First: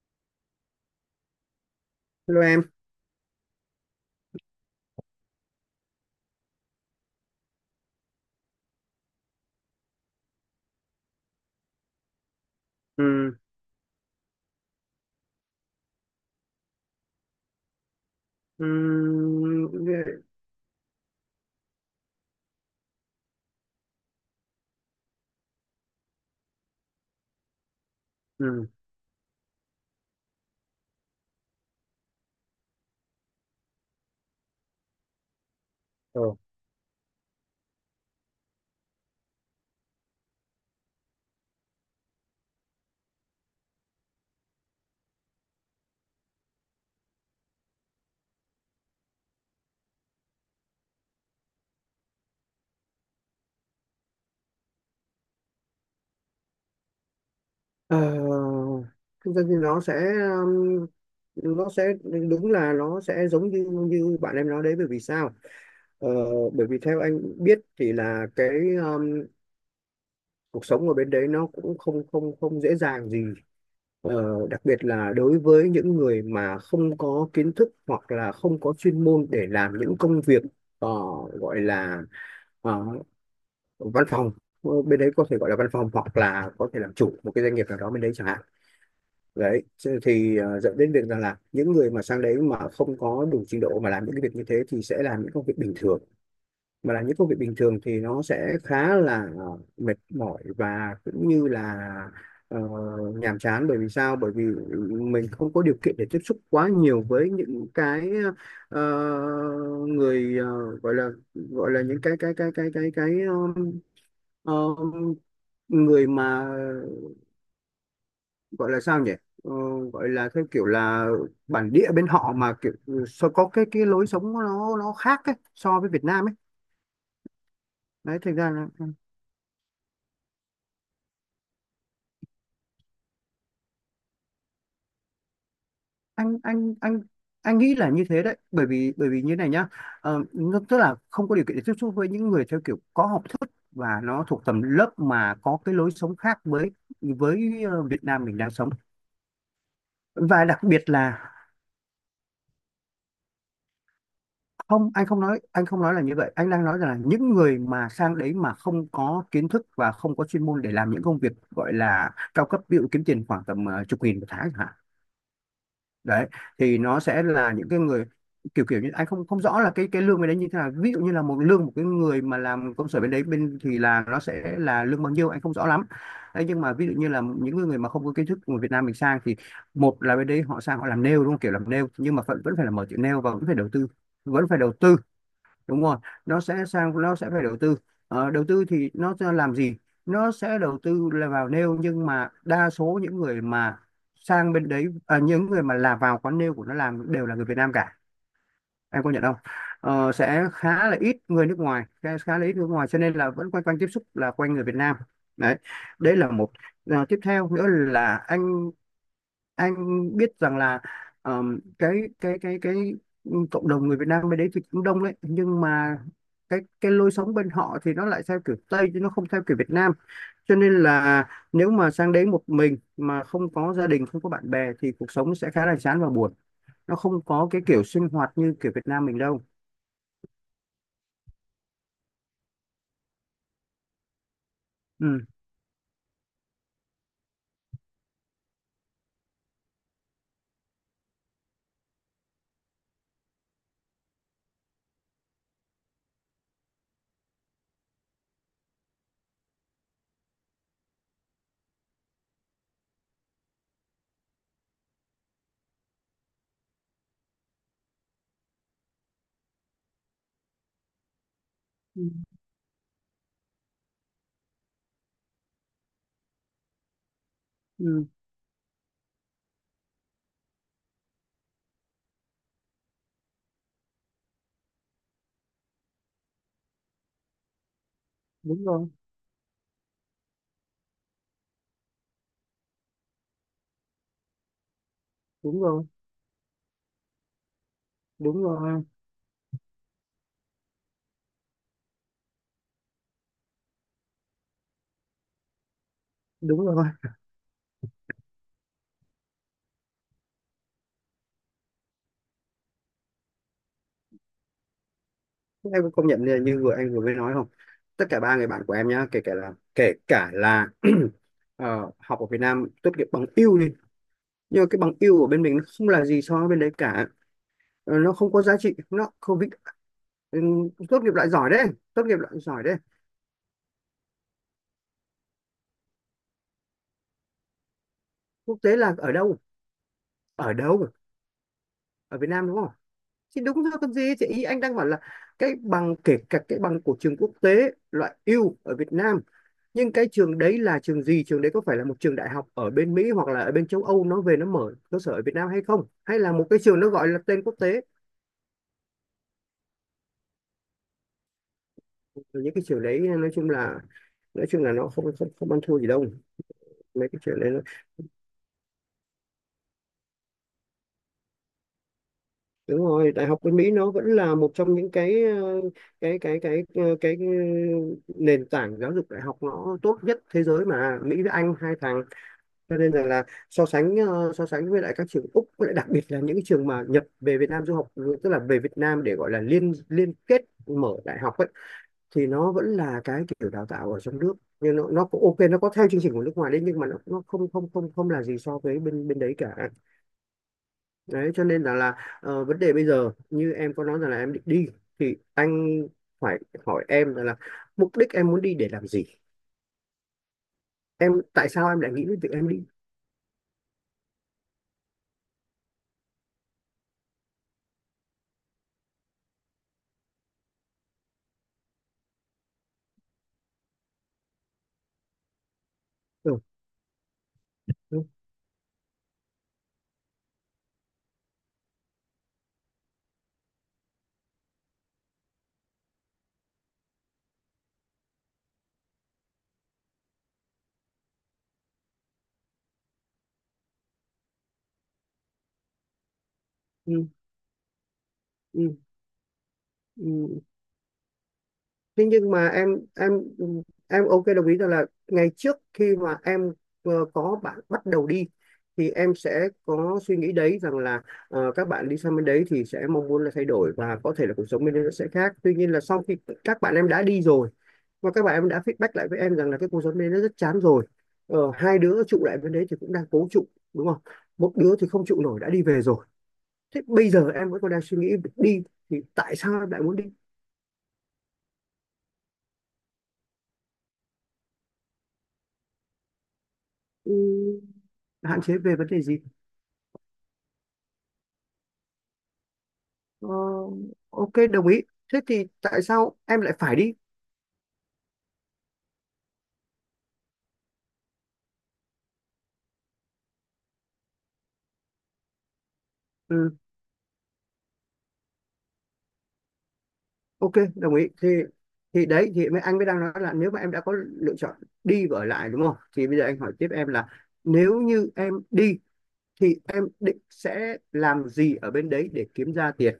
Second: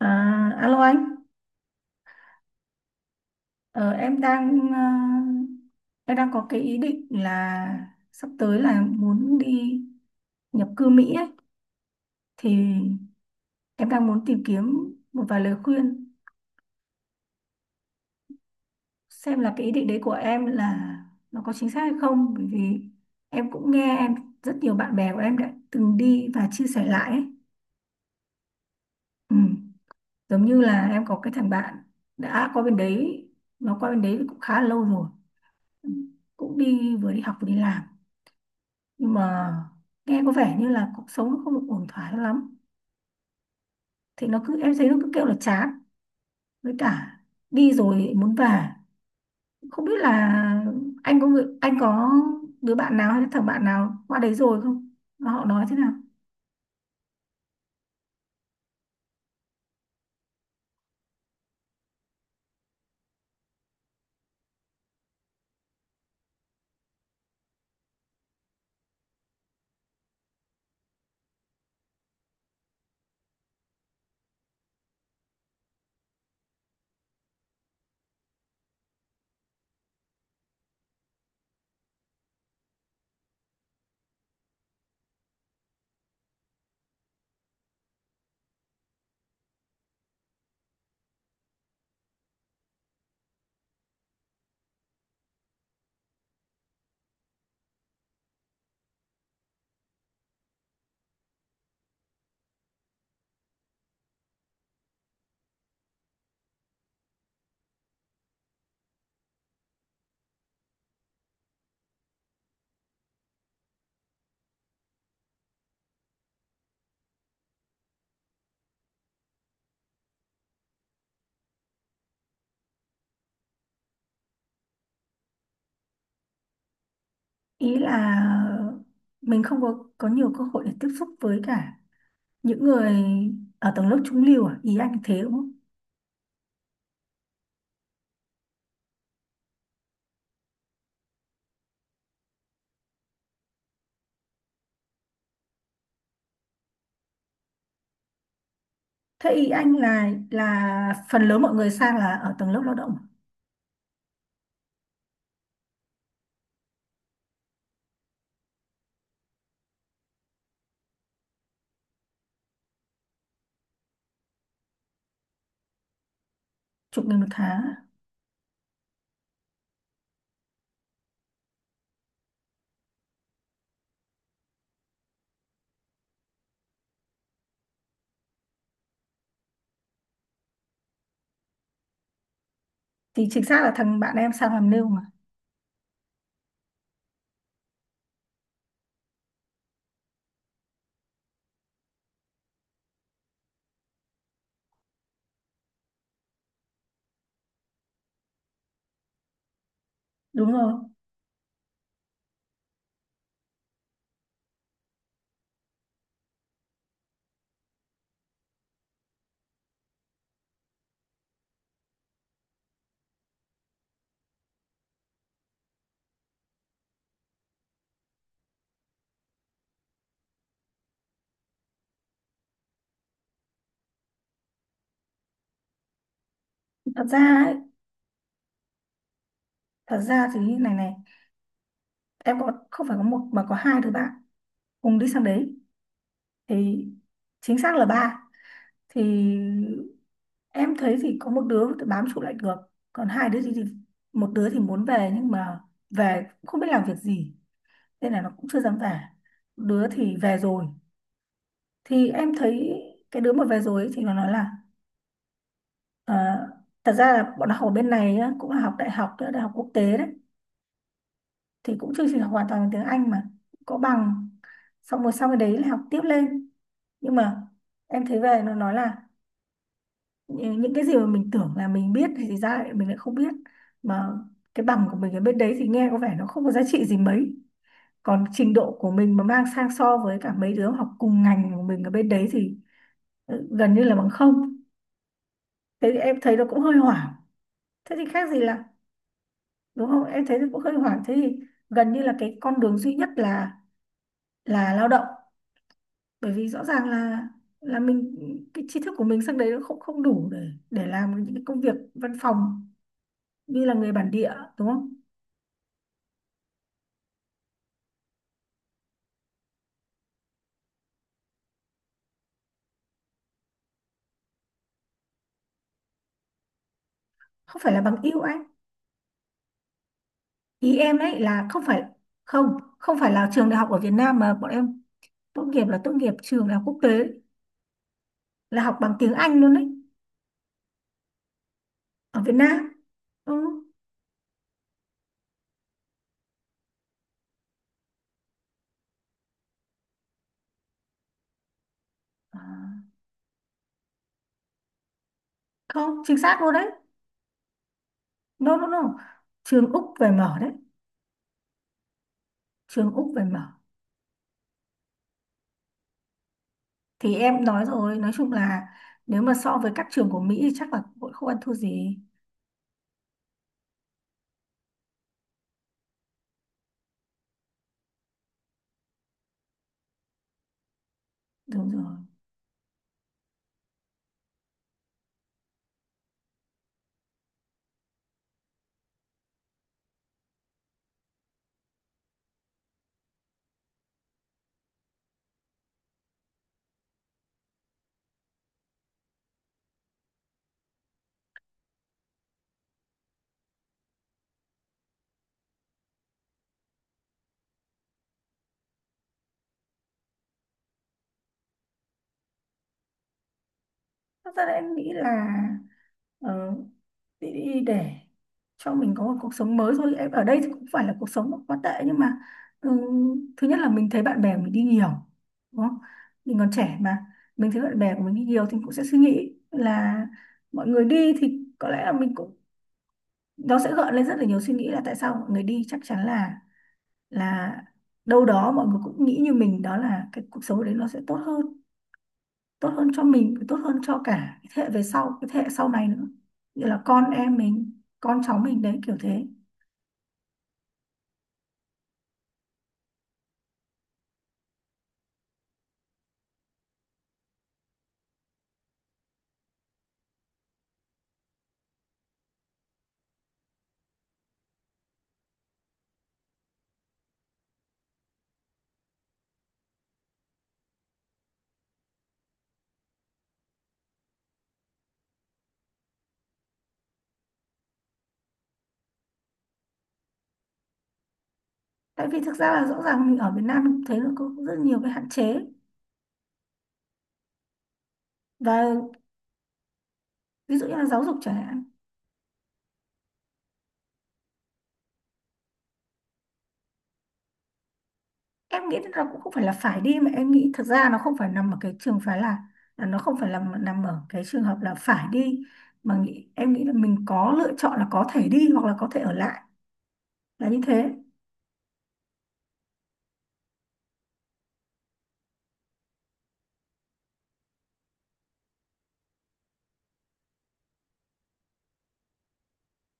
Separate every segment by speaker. Speaker 1: À, alo anh,
Speaker 2: Hello em.
Speaker 1: ờ, em đang em đang có cái ý định là sắp tới là muốn đi nhập cư Mỹ ấy. Thì
Speaker 2: Ừ,
Speaker 1: em đang muốn tìm kiếm một vài lời khuyên
Speaker 2: ừ,
Speaker 1: xem là cái ý định đấy của em là nó có chính xác hay không, bởi vì em cũng nghe rất nhiều bạn bè của em đã từng đi và chia sẻ lại ấy.
Speaker 2: ừ,
Speaker 1: Ừ. Giống như là em có cái thằng bạn đã qua bên đấy, cũng khá là lâu rồi. Ừ.
Speaker 2: ờ.
Speaker 1: Cũng đi, vừa đi học vừa đi làm, nhưng mà nghe có vẻ như là cuộc sống nó không ổn thỏa cho lắm, thì nó cứ em thấy nó cứ kêu là chán, với cả đi rồi muốn về. Không biết là anh có đứa bạn nào hay là thằng bạn nào qua đấy rồi không, mà họ nói thế nào?
Speaker 2: Ờ, thực ra thì um, nó sẽ đúng là nó sẽ giống như như bạn em nói đấy, bởi vì sao? Ờ, bởi vì theo anh biết thì là cái um, cuộc sống ở bên đấy nó cũng không không không dễ dàng gì. Ờ, đặc biệt là đối với những người mà không có kiến thức hoặc là không có chuyên môn để làm những công việc ờ, gọi là ờ, văn phòng. Ờ, bên đấy có thể gọi là văn phòng hoặc là có thể làm chủ một cái doanh nghiệp nào đó bên đấy chẳng hạn, đấy. Thế thì dẫn đến việc rằng là những người mà sang đấy mà không có đủ trình độ mà làm những cái việc như thế thì sẽ làm những công việc bình thường. Mà làm những công việc bình thường thì nó sẽ khá là mệt mỏi và cũng như là ờ, nhàm chán, bởi vì sao? Bởi vì mình không có điều kiện để tiếp xúc quá nhiều với những cái ờ, người, gọi là những cái um, người mà gọi là sao nhỉ? Ờ, gọi là theo kiểu là bản địa bên họ mà kiểu sao, có cái lối sống nó khác ấy, so với Việt Nam ấy,
Speaker 1: Ý là
Speaker 2: đấy. Thành ra là, ừ,
Speaker 1: mình không có nhiều cơ hội để tiếp xúc với cả những người ở tầng lớp trung lưu à, ý anh thế đúng không?
Speaker 2: anh anh anh anh nghĩ là như thế đấy, bởi vì như này nhá. Ờ, nó tức là không có điều kiện để tiếp xúc với những người theo kiểu có học thức và nó thuộc tầm lớp mà có cái lối sống khác với Việt Nam mình đang sống.
Speaker 1: Thế ý anh là
Speaker 2: Và đặc biệt
Speaker 1: phần
Speaker 2: là
Speaker 1: lớn mọi người sang là ở tầng lớp lao động à?
Speaker 2: không, anh không nói là như vậy, anh đang nói rằng là những người mà sang đấy mà không có kiến thức và không có chuyên môn để làm những công việc gọi là cao cấp, ví dụ kiếm tiền khoảng tầm chục nghìn một tháng chẳng hạn, đấy. Thì nó
Speaker 1: Chục nghìn
Speaker 2: sẽ
Speaker 1: một
Speaker 2: là
Speaker 1: tháng
Speaker 2: những
Speaker 1: à?
Speaker 2: cái người kiểu kiểu như anh không không rõ là cái lương bên đấy như thế nào, ví dụ như là một lương một cái người mà làm công sở bên đấy bên thì là nó sẽ là lương bao nhiêu anh không rõ lắm, đấy. Nhưng mà ví dụ như là những người mà không có kiến thức của Việt Nam mình sang thì, một là, bên đấy họ sang họ làm nail đúng không, kiểu làm nail nhưng mà vẫn vẫn phải là mở tiệm nail
Speaker 1: Thì
Speaker 2: và
Speaker 1: chính
Speaker 2: vẫn phải
Speaker 1: xác
Speaker 2: đầu
Speaker 1: là
Speaker 2: tư,
Speaker 1: thằng bạn em
Speaker 2: vẫn
Speaker 1: sang
Speaker 2: phải
Speaker 1: làm
Speaker 2: đầu
Speaker 1: nêu
Speaker 2: tư,
Speaker 1: mà.
Speaker 2: đúng rồi. Nó sẽ sang nó sẽ phải đầu tư. Ờ, đầu tư thì nó sẽ làm gì? Nó sẽ đầu tư là vào nail, nhưng mà đa số những người mà sang bên đấy, à, những người mà là vào quán nail của nó làm đều là người Việt Nam cả, em có nhận không? Ờ, sẽ
Speaker 1: Đúng rồi.
Speaker 2: khá là ít người nước ngoài, khá, khá là ít người nước ngoài, cho nên là vẫn quanh quanh tiếp xúc là quanh người Việt Nam, đấy. Đấy là một. Ờ, tiếp theo nữa là anh biết rằng là ờm, cái cái cộng đồng người Việt Nam bên đấy thì cũng đông đấy, nhưng mà cái lối sống bên họ thì nó lại theo kiểu Tây chứ nó không theo kiểu Việt Nam, cho nên là nếu mà sang đấy một mình mà không có gia đình, không có bạn bè thì cuộc sống sẽ khá là chán và buồn. Nó
Speaker 1: Thật
Speaker 2: không
Speaker 1: ra
Speaker 2: có
Speaker 1: ấy,
Speaker 2: cái kiểu sinh hoạt như kiểu Việt Nam mình đâu.
Speaker 1: thật ra thì như này này, em có không phải có một mà có hai đứa bạn cùng đi
Speaker 2: Ừ.
Speaker 1: sang đấy, thì chính xác là ba. Thì em thấy thì có một đứa thì bám trụ lại được, còn hai đứa thì, một đứa thì muốn về nhưng mà về cũng không biết làm việc gì nên là nó cũng chưa dám về. Đứa thì về rồi, thì em thấy cái đứa mà về rồi ấy, thì nó nói là ờ, thật ra là bọn nó học ở bên này á, cũng là học đại học, đại học quốc tế đấy, thì cũng
Speaker 2: Ừ.
Speaker 1: chưa trình học hoàn toàn bằng tiếng Anh mà, có bằng, xong rồi sau cái đấy là học tiếp lên. Nhưng mà em
Speaker 2: Ừ.
Speaker 1: thấy về nó nói là những cái gì mà mình tưởng là mình biết thì ra lại mình lại không biết, mà cái bằng của mình ở bên đấy thì nghe có vẻ nó không có giá trị gì mấy, còn trình
Speaker 2: Đúng
Speaker 1: độ
Speaker 2: rồi,
Speaker 1: của mình mà mang sang so với cả mấy đứa học cùng ngành của mình ở bên đấy thì ừ, gần như là bằng không.
Speaker 2: đúng rồi,
Speaker 1: Thế thì em thấy nó cũng hơi hoảng, thế thì khác gì
Speaker 2: đúng
Speaker 1: là,
Speaker 2: rồi,
Speaker 1: đúng không, em thấy nó cũng hơi hoảng. Thế thì gần như là cái con đường duy nhất là lao động, bởi vì rõ
Speaker 2: đúng rồi.
Speaker 1: ràng là mình cái tri thức của mình sang đấy nó không không đủ để làm những cái công việc văn phòng như là người bản địa, đúng không?
Speaker 2: Em có công nhận như, vừa anh vừa mới nói không? Tất cả ba người bạn của em nhá, kể cả là học ở Việt Nam tốt nghiệp bằng yêu đi, nhưng mà cái bằng yêu ở bên mình nó không là gì so với bên đấy cả.
Speaker 1: Không phải là
Speaker 2: Ờ,
Speaker 1: bằng
Speaker 2: nó
Speaker 1: yêu
Speaker 2: không
Speaker 1: anh,
Speaker 2: có giá trị, nó không vĩ, ừ,
Speaker 1: ý em
Speaker 2: tốt nghiệp
Speaker 1: đấy
Speaker 2: loại
Speaker 1: là
Speaker 2: giỏi
Speaker 1: không
Speaker 2: đấy,
Speaker 1: phải,
Speaker 2: tốt nghiệp loại
Speaker 1: không
Speaker 2: giỏi đấy.
Speaker 1: không phải là trường đại học ở Việt Nam mà bọn em tốt nghiệp, là tốt nghiệp trường đại học quốc tế,
Speaker 2: Quốc
Speaker 1: là
Speaker 2: tế
Speaker 1: học bằng
Speaker 2: là
Speaker 1: tiếng
Speaker 2: ở đâu?
Speaker 1: Anh luôn đấy.
Speaker 2: Ở đâu? Ở
Speaker 1: Ở
Speaker 2: Việt
Speaker 1: Việt
Speaker 2: Nam đúng không?
Speaker 1: Nam, ừ.
Speaker 2: Thì đúng rồi còn gì. Thì ý anh đang bảo là cái bằng, kể cả cái bằng của trường quốc tế loại ưu ở Việt Nam. Nhưng cái trường đấy là trường gì? Trường đấy có phải là một trường đại
Speaker 1: À,
Speaker 2: học ở bên Mỹ hoặc là ở bên châu Âu nó về nó mở cơ sở ở Việt Nam hay không?
Speaker 1: không chính
Speaker 2: Hay là
Speaker 1: xác
Speaker 2: một
Speaker 1: luôn
Speaker 2: cái
Speaker 1: đấy,
Speaker 2: trường nó gọi là tên quốc tế?
Speaker 1: no no no, trường Úc về mở đấy,
Speaker 2: Rồi. Những cái trường
Speaker 1: trường
Speaker 2: đấy
Speaker 1: Úc về
Speaker 2: nói chung
Speaker 1: mở.
Speaker 2: là, nó không không không ăn thua gì đâu. Mấy
Speaker 1: Thì
Speaker 2: cái trường
Speaker 1: em
Speaker 2: đấy nó,
Speaker 1: nói rồi, nói chung là nếu mà so với các trường của Mỹ thì chắc là cũng không ăn thua gì.
Speaker 2: đúng rồi, đại học bên Mỹ nó vẫn là một trong những cái cái cái cái cái, cái ừ, nền tảng giáo dục đại học nó tốt nhất thế giới mà, Mỹ với Anh
Speaker 1: Đúng
Speaker 2: hai
Speaker 1: rồi.
Speaker 2: thằng. Cho nên rằng là so sánh, so sánh với lại các trường Úc với lại đặc biệt là những cái trường mà Nhật về Việt Nam du học, tức là về Việt Nam để gọi là liên liên kết mở đại học ấy, thì nó vẫn là cái kiểu đào tạo ở trong nước. Nhưng nó cũng ok, nó có theo chương trình của nước ngoài đấy, nhưng mà nó không không không không là gì so với bên bên đấy cả. Đấy cho nên là vấn đề bây giờ như em có nói rằng là em định đi, thì anh phải hỏi em rằng là mục đích em muốn đi để làm gì, em tại sao em lại nghĩ đến việc em đi.
Speaker 1: Thật ra là em nghĩ là ờ, đi để cho mình có một cuộc sống mới thôi, em ở đây thì cũng phải là cuộc sống nó quá tệ nhưng mà ừ, thứ nhất là mình thấy bạn bè mình đi nhiều, đúng không, mình
Speaker 2: Ừ.
Speaker 1: còn trẻ mà. Mình thấy bạn bè của
Speaker 2: Ừ.
Speaker 1: mình đi nhiều thì cũng sẽ suy nghĩ là mọi người đi thì có lẽ là mình cũng, nó sẽ gợi lên rất là nhiều suy nghĩ là tại sao mọi người đi, chắc chắn là là đâu đó mọi người cũng nghĩ như mình, đó là cái cuộc sống đấy nó sẽ tốt hơn, tốt hơn cho mình, tốt hơn cho cả cái thế hệ về sau, cái thế hệ sau này nữa, như là
Speaker 2: Ừ.
Speaker 1: con em mình, con cháu mình
Speaker 2: Ừ.
Speaker 1: đấy, kiểu thế.
Speaker 2: Ừ, ừ. Thế nhưng mà em em ok đồng ý rằng là ngày trước khi mà em có bạn bắt đầu đi, thì em sẽ có suy nghĩ đấy rằng là các bạn đi sang bên đấy thì sẽ mong muốn là thay đổi và có thể là cuộc sống bên đấy nó sẽ khác, tuy nhiên là sau khi các bạn em đã đi rồi và các bạn em đã feedback lại với em rằng là cái cuộc sống bên đấy nó rất chán rồi. Ờ, hai đứa trụ lại bên đấy thì cũng đang cố trụ, đúng không, một đứa thì không trụ nổi đã đi về rồi. Thế bây giờ em vẫn còn đang suy nghĩ đi, thì tại sao em lại muốn đi?
Speaker 1: Tại vì thực ra là rõ ràng mình ở Việt Nam mình cũng thấy nó có rất nhiều cái hạn chế,
Speaker 2: Ừ, hạn chế
Speaker 1: và
Speaker 2: về vấn đề gì?
Speaker 1: ví dụ như là giáo dục chẳng hạn.
Speaker 2: Ờ, ok đồng ý, thế thì tại sao em lại phải đi?
Speaker 1: Em nghĩ là cũng không phải là phải đi, mà em nghĩ thực ra nó không phải nằm ở cái trường phái là nó không phải nằm nằm ở cái trường hợp là phải đi, em
Speaker 2: Ừ,
Speaker 1: nghĩ là mình có lựa chọn là có thể đi hoặc là có thể ở lại, là
Speaker 2: ok
Speaker 1: như thế.
Speaker 2: đồng ý thì, đấy thì mới anh mới đang nói là nếu mà em đã có lựa chọn đi và ở lại đúng không, thì bây giờ anh hỏi tiếp em là nếu như em đi thì em định sẽ làm gì ở bên đấy để kiếm ra tiền?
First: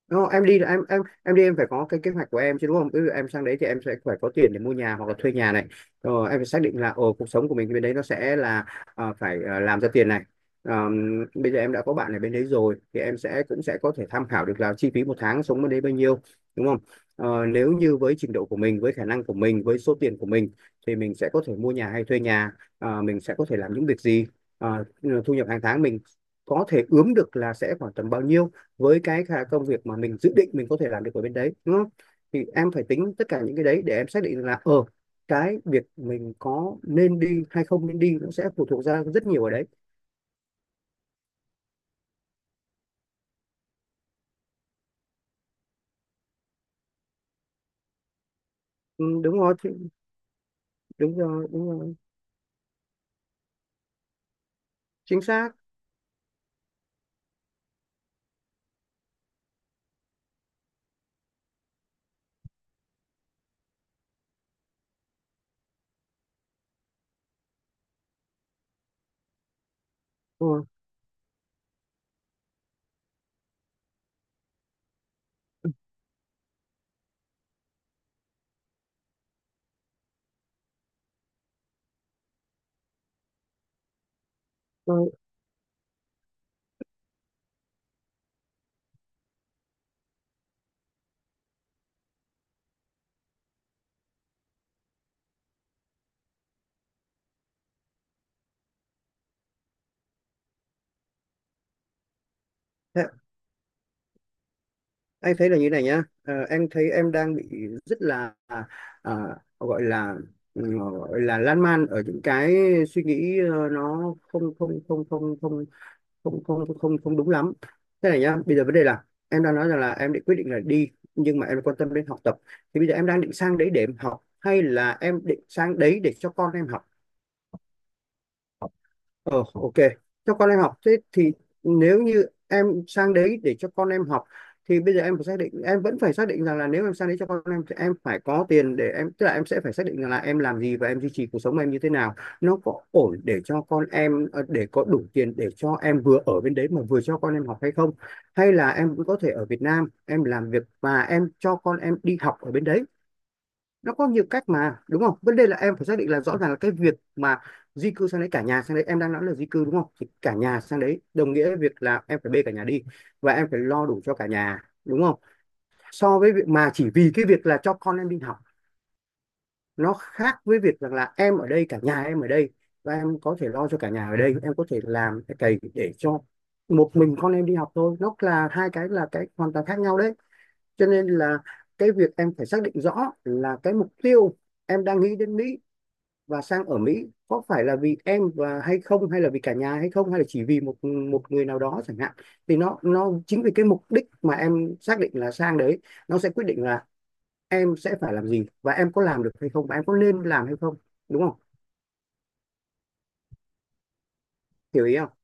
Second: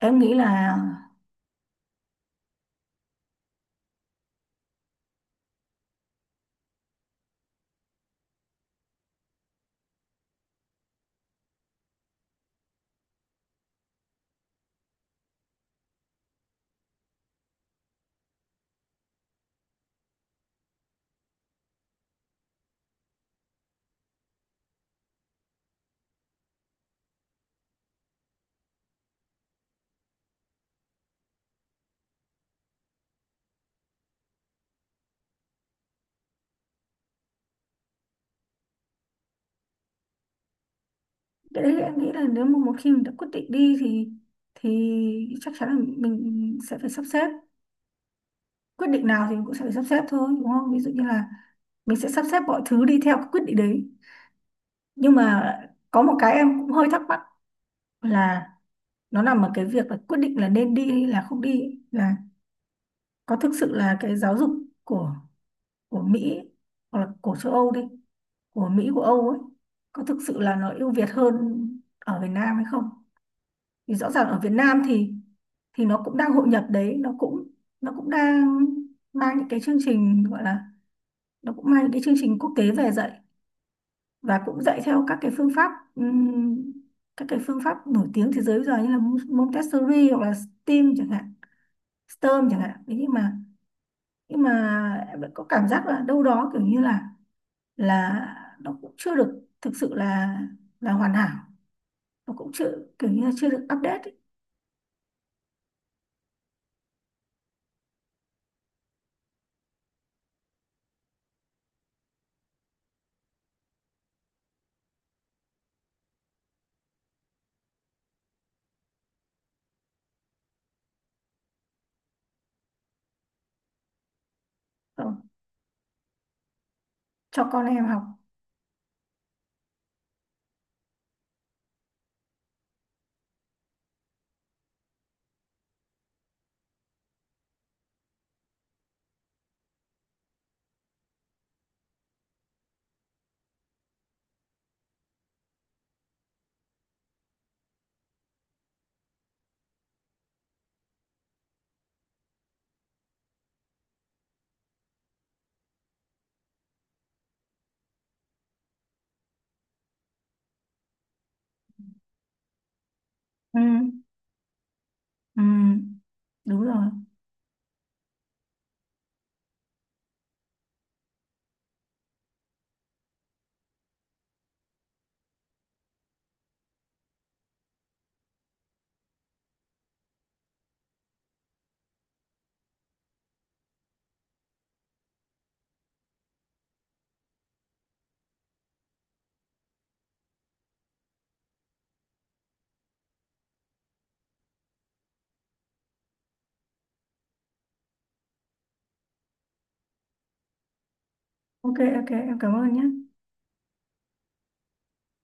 Speaker 1: Em
Speaker 2: Đúng,
Speaker 1: nghĩ
Speaker 2: em đi là
Speaker 1: là
Speaker 2: em đi em phải có cái kế hoạch của em chứ, đúng không? Ví dụ em sang đấy thì em sẽ phải có tiền để mua nhà hoặc là thuê nhà này. Rồi em phải xác định là, ồ, cuộc sống của mình bên đấy nó sẽ là phải làm ra tiền này. Bây giờ em đã có bạn ở bên đấy rồi thì em sẽ cũng sẽ có thể tham khảo được là chi phí một tháng sống bên đấy bao nhiêu, đúng không? Ờ, nếu như với trình độ của mình, với khả năng của mình, với số tiền của mình thì mình sẽ có thể mua nhà hay thuê nhà, mình sẽ có thể làm những việc gì, Ờ, thu nhập hàng tháng mình có thể ướm được là sẽ khoảng tầm bao nhiêu với cái công việc mà mình dự định mình có thể làm được ở bên đấy, đúng không? Thì em phải tính tất cả những cái đấy để em xác định là cái việc mình có nên đi hay không nên đi nó sẽ phụ thuộc ra rất nhiều ở đấy.
Speaker 1: cái đấy, em nghĩ là nếu mà một khi mình đã quyết định đi thì chắc chắn là mình sẽ phải sắp xếp, quyết
Speaker 2: Ừ,
Speaker 1: định nào thì
Speaker 2: đúng
Speaker 1: mình cũng
Speaker 2: rồi,
Speaker 1: sẽ phải sắp xếp thôi, đúng không, ví dụ như
Speaker 2: đúng
Speaker 1: là
Speaker 2: rồi, đúng rồi.
Speaker 1: mình sẽ sắp xếp mọi thứ đi theo cái quyết định đấy. Nhưng
Speaker 2: Chính
Speaker 1: mà
Speaker 2: xác.
Speaker 1: có một cái em cũng hơi thắc mắc, là nó nằm ở cái việc là quyết định là nên đi hay là không đi ấy, là có thực sự là cái giáo dục của Mỹ ấy, hoặc là của châu Âu đi, của Mỹ của Âu ấy, có thực sự là
Speaker 2: Ừ,
Speaker 1: nó ưu việt hơn ở Việt Nam hay không? Thì rõ ràng ở Việt Nam thì nó cũng đang hội nhập đấy, nó cũng đang mang những cái chương trình gọi là, nó cũng mang những cái chương trình quốc tế về dạy, và cũng dạy theo
Speaker 2: ừ.
Speaker 1: các cái phương pháp các cái phương pháp nổi tiếng thế giới bây giờ như là Montessori hoặc là STEAM chẳng hạn, STEM chẳng hạn. Thế nhưng mà, em vẫn có cảm giác là đâu đó kiểu như là là nó cũng chưa được thực sự là hoàn hảo, nó cũng chưa
Speaker 2: Thế-
Speaker 1: kiểu như là chưa được update ấy,
Speaker 2: Anh thấy là như này nhá. Ờ, em thấy em đang bị rất là, à, gọi là, ừ, gọi là lan man ở những cái suy nghĩ nó không không không không không không không không không đúng lắm. Thế này nhá, bây giờ vấn đề là em đang nói rằng là em định quyết định là đi, nhưng mà em quan tâm đến học tập, thì bây giờ em đang định sang đấy để em học hay là
Speaker 1: ờ,
Speaker 2: em định sang đấy để cho con em học?
Speaker 1: cho con em học.
Speaker 2: Ờ, ok. Cho con em học. Thế thì, nếu như em sang đấy để cho con em học, thì bây giờ em phải xác định, em vẫn phải xác định rằng là nếu em sang đấy cho con em thì em phải có tiền để em, tức là em sẽ phải xác định rằng là em làm gì và em duy trì cuộc sống em như thế nào, nó có ổn để cho con em, để có đủ tiền để cho em vừa ở bên đấy mà vừa cho con em học hay không, hay là em cũng có thể ở Việt Nam em làm việc và em cho con em đi học ở bên đấy. Nó có nhiều cách mà, đúng không? Vấn đề là em phải xác định là rõ ràng là cái việc mà di cư sang đấy, cả nhà sang đấy, em đang nói là di cư đúng không, thì cả nhà sang đấy đồng nghĩa với việc là em phải bê cả nhà đi và em
Speaker 1: Ừ.
Speaker 2: phải lo đủ cho cả nhà, đúng không,
Speaker 1: Ừ,
Speaker 2: so với việc
Speaker 1: đúng
Speaker 2: mà
Speaker 1: rồi.
Speaker 2: chỉ vì cái việc là cho con em đi học, nó khác với việc rằng là em ở đây, cả nhà em ở đây, và em có thể lo cho cả nhà ở đây, em có thể làm cái cày để cho một mình con em đi học thôi, nó là hai cái, là cái hoàn toàn khác nhau đấy. Cho nên là cái việc em phải xác định rõ là cái mục tiêu em đang nghĩ đến Mỹ và sang ở Mỹ có phải là vì em và hay không, hay là vì cả nhà hay không, hay là chỉ vì một một người nào đó chẳng hạn, thì nó chính vì cái mục đích mà em xác định là sang đấy, nó sẽ quyết định là em sẽ phải làm gì và em có làm được hay không và em có nên làm hay không, đúng không?
Speaker 1: Ok, ok, em cảm ơn nhé.
Speaker 2: Hiểu ý không?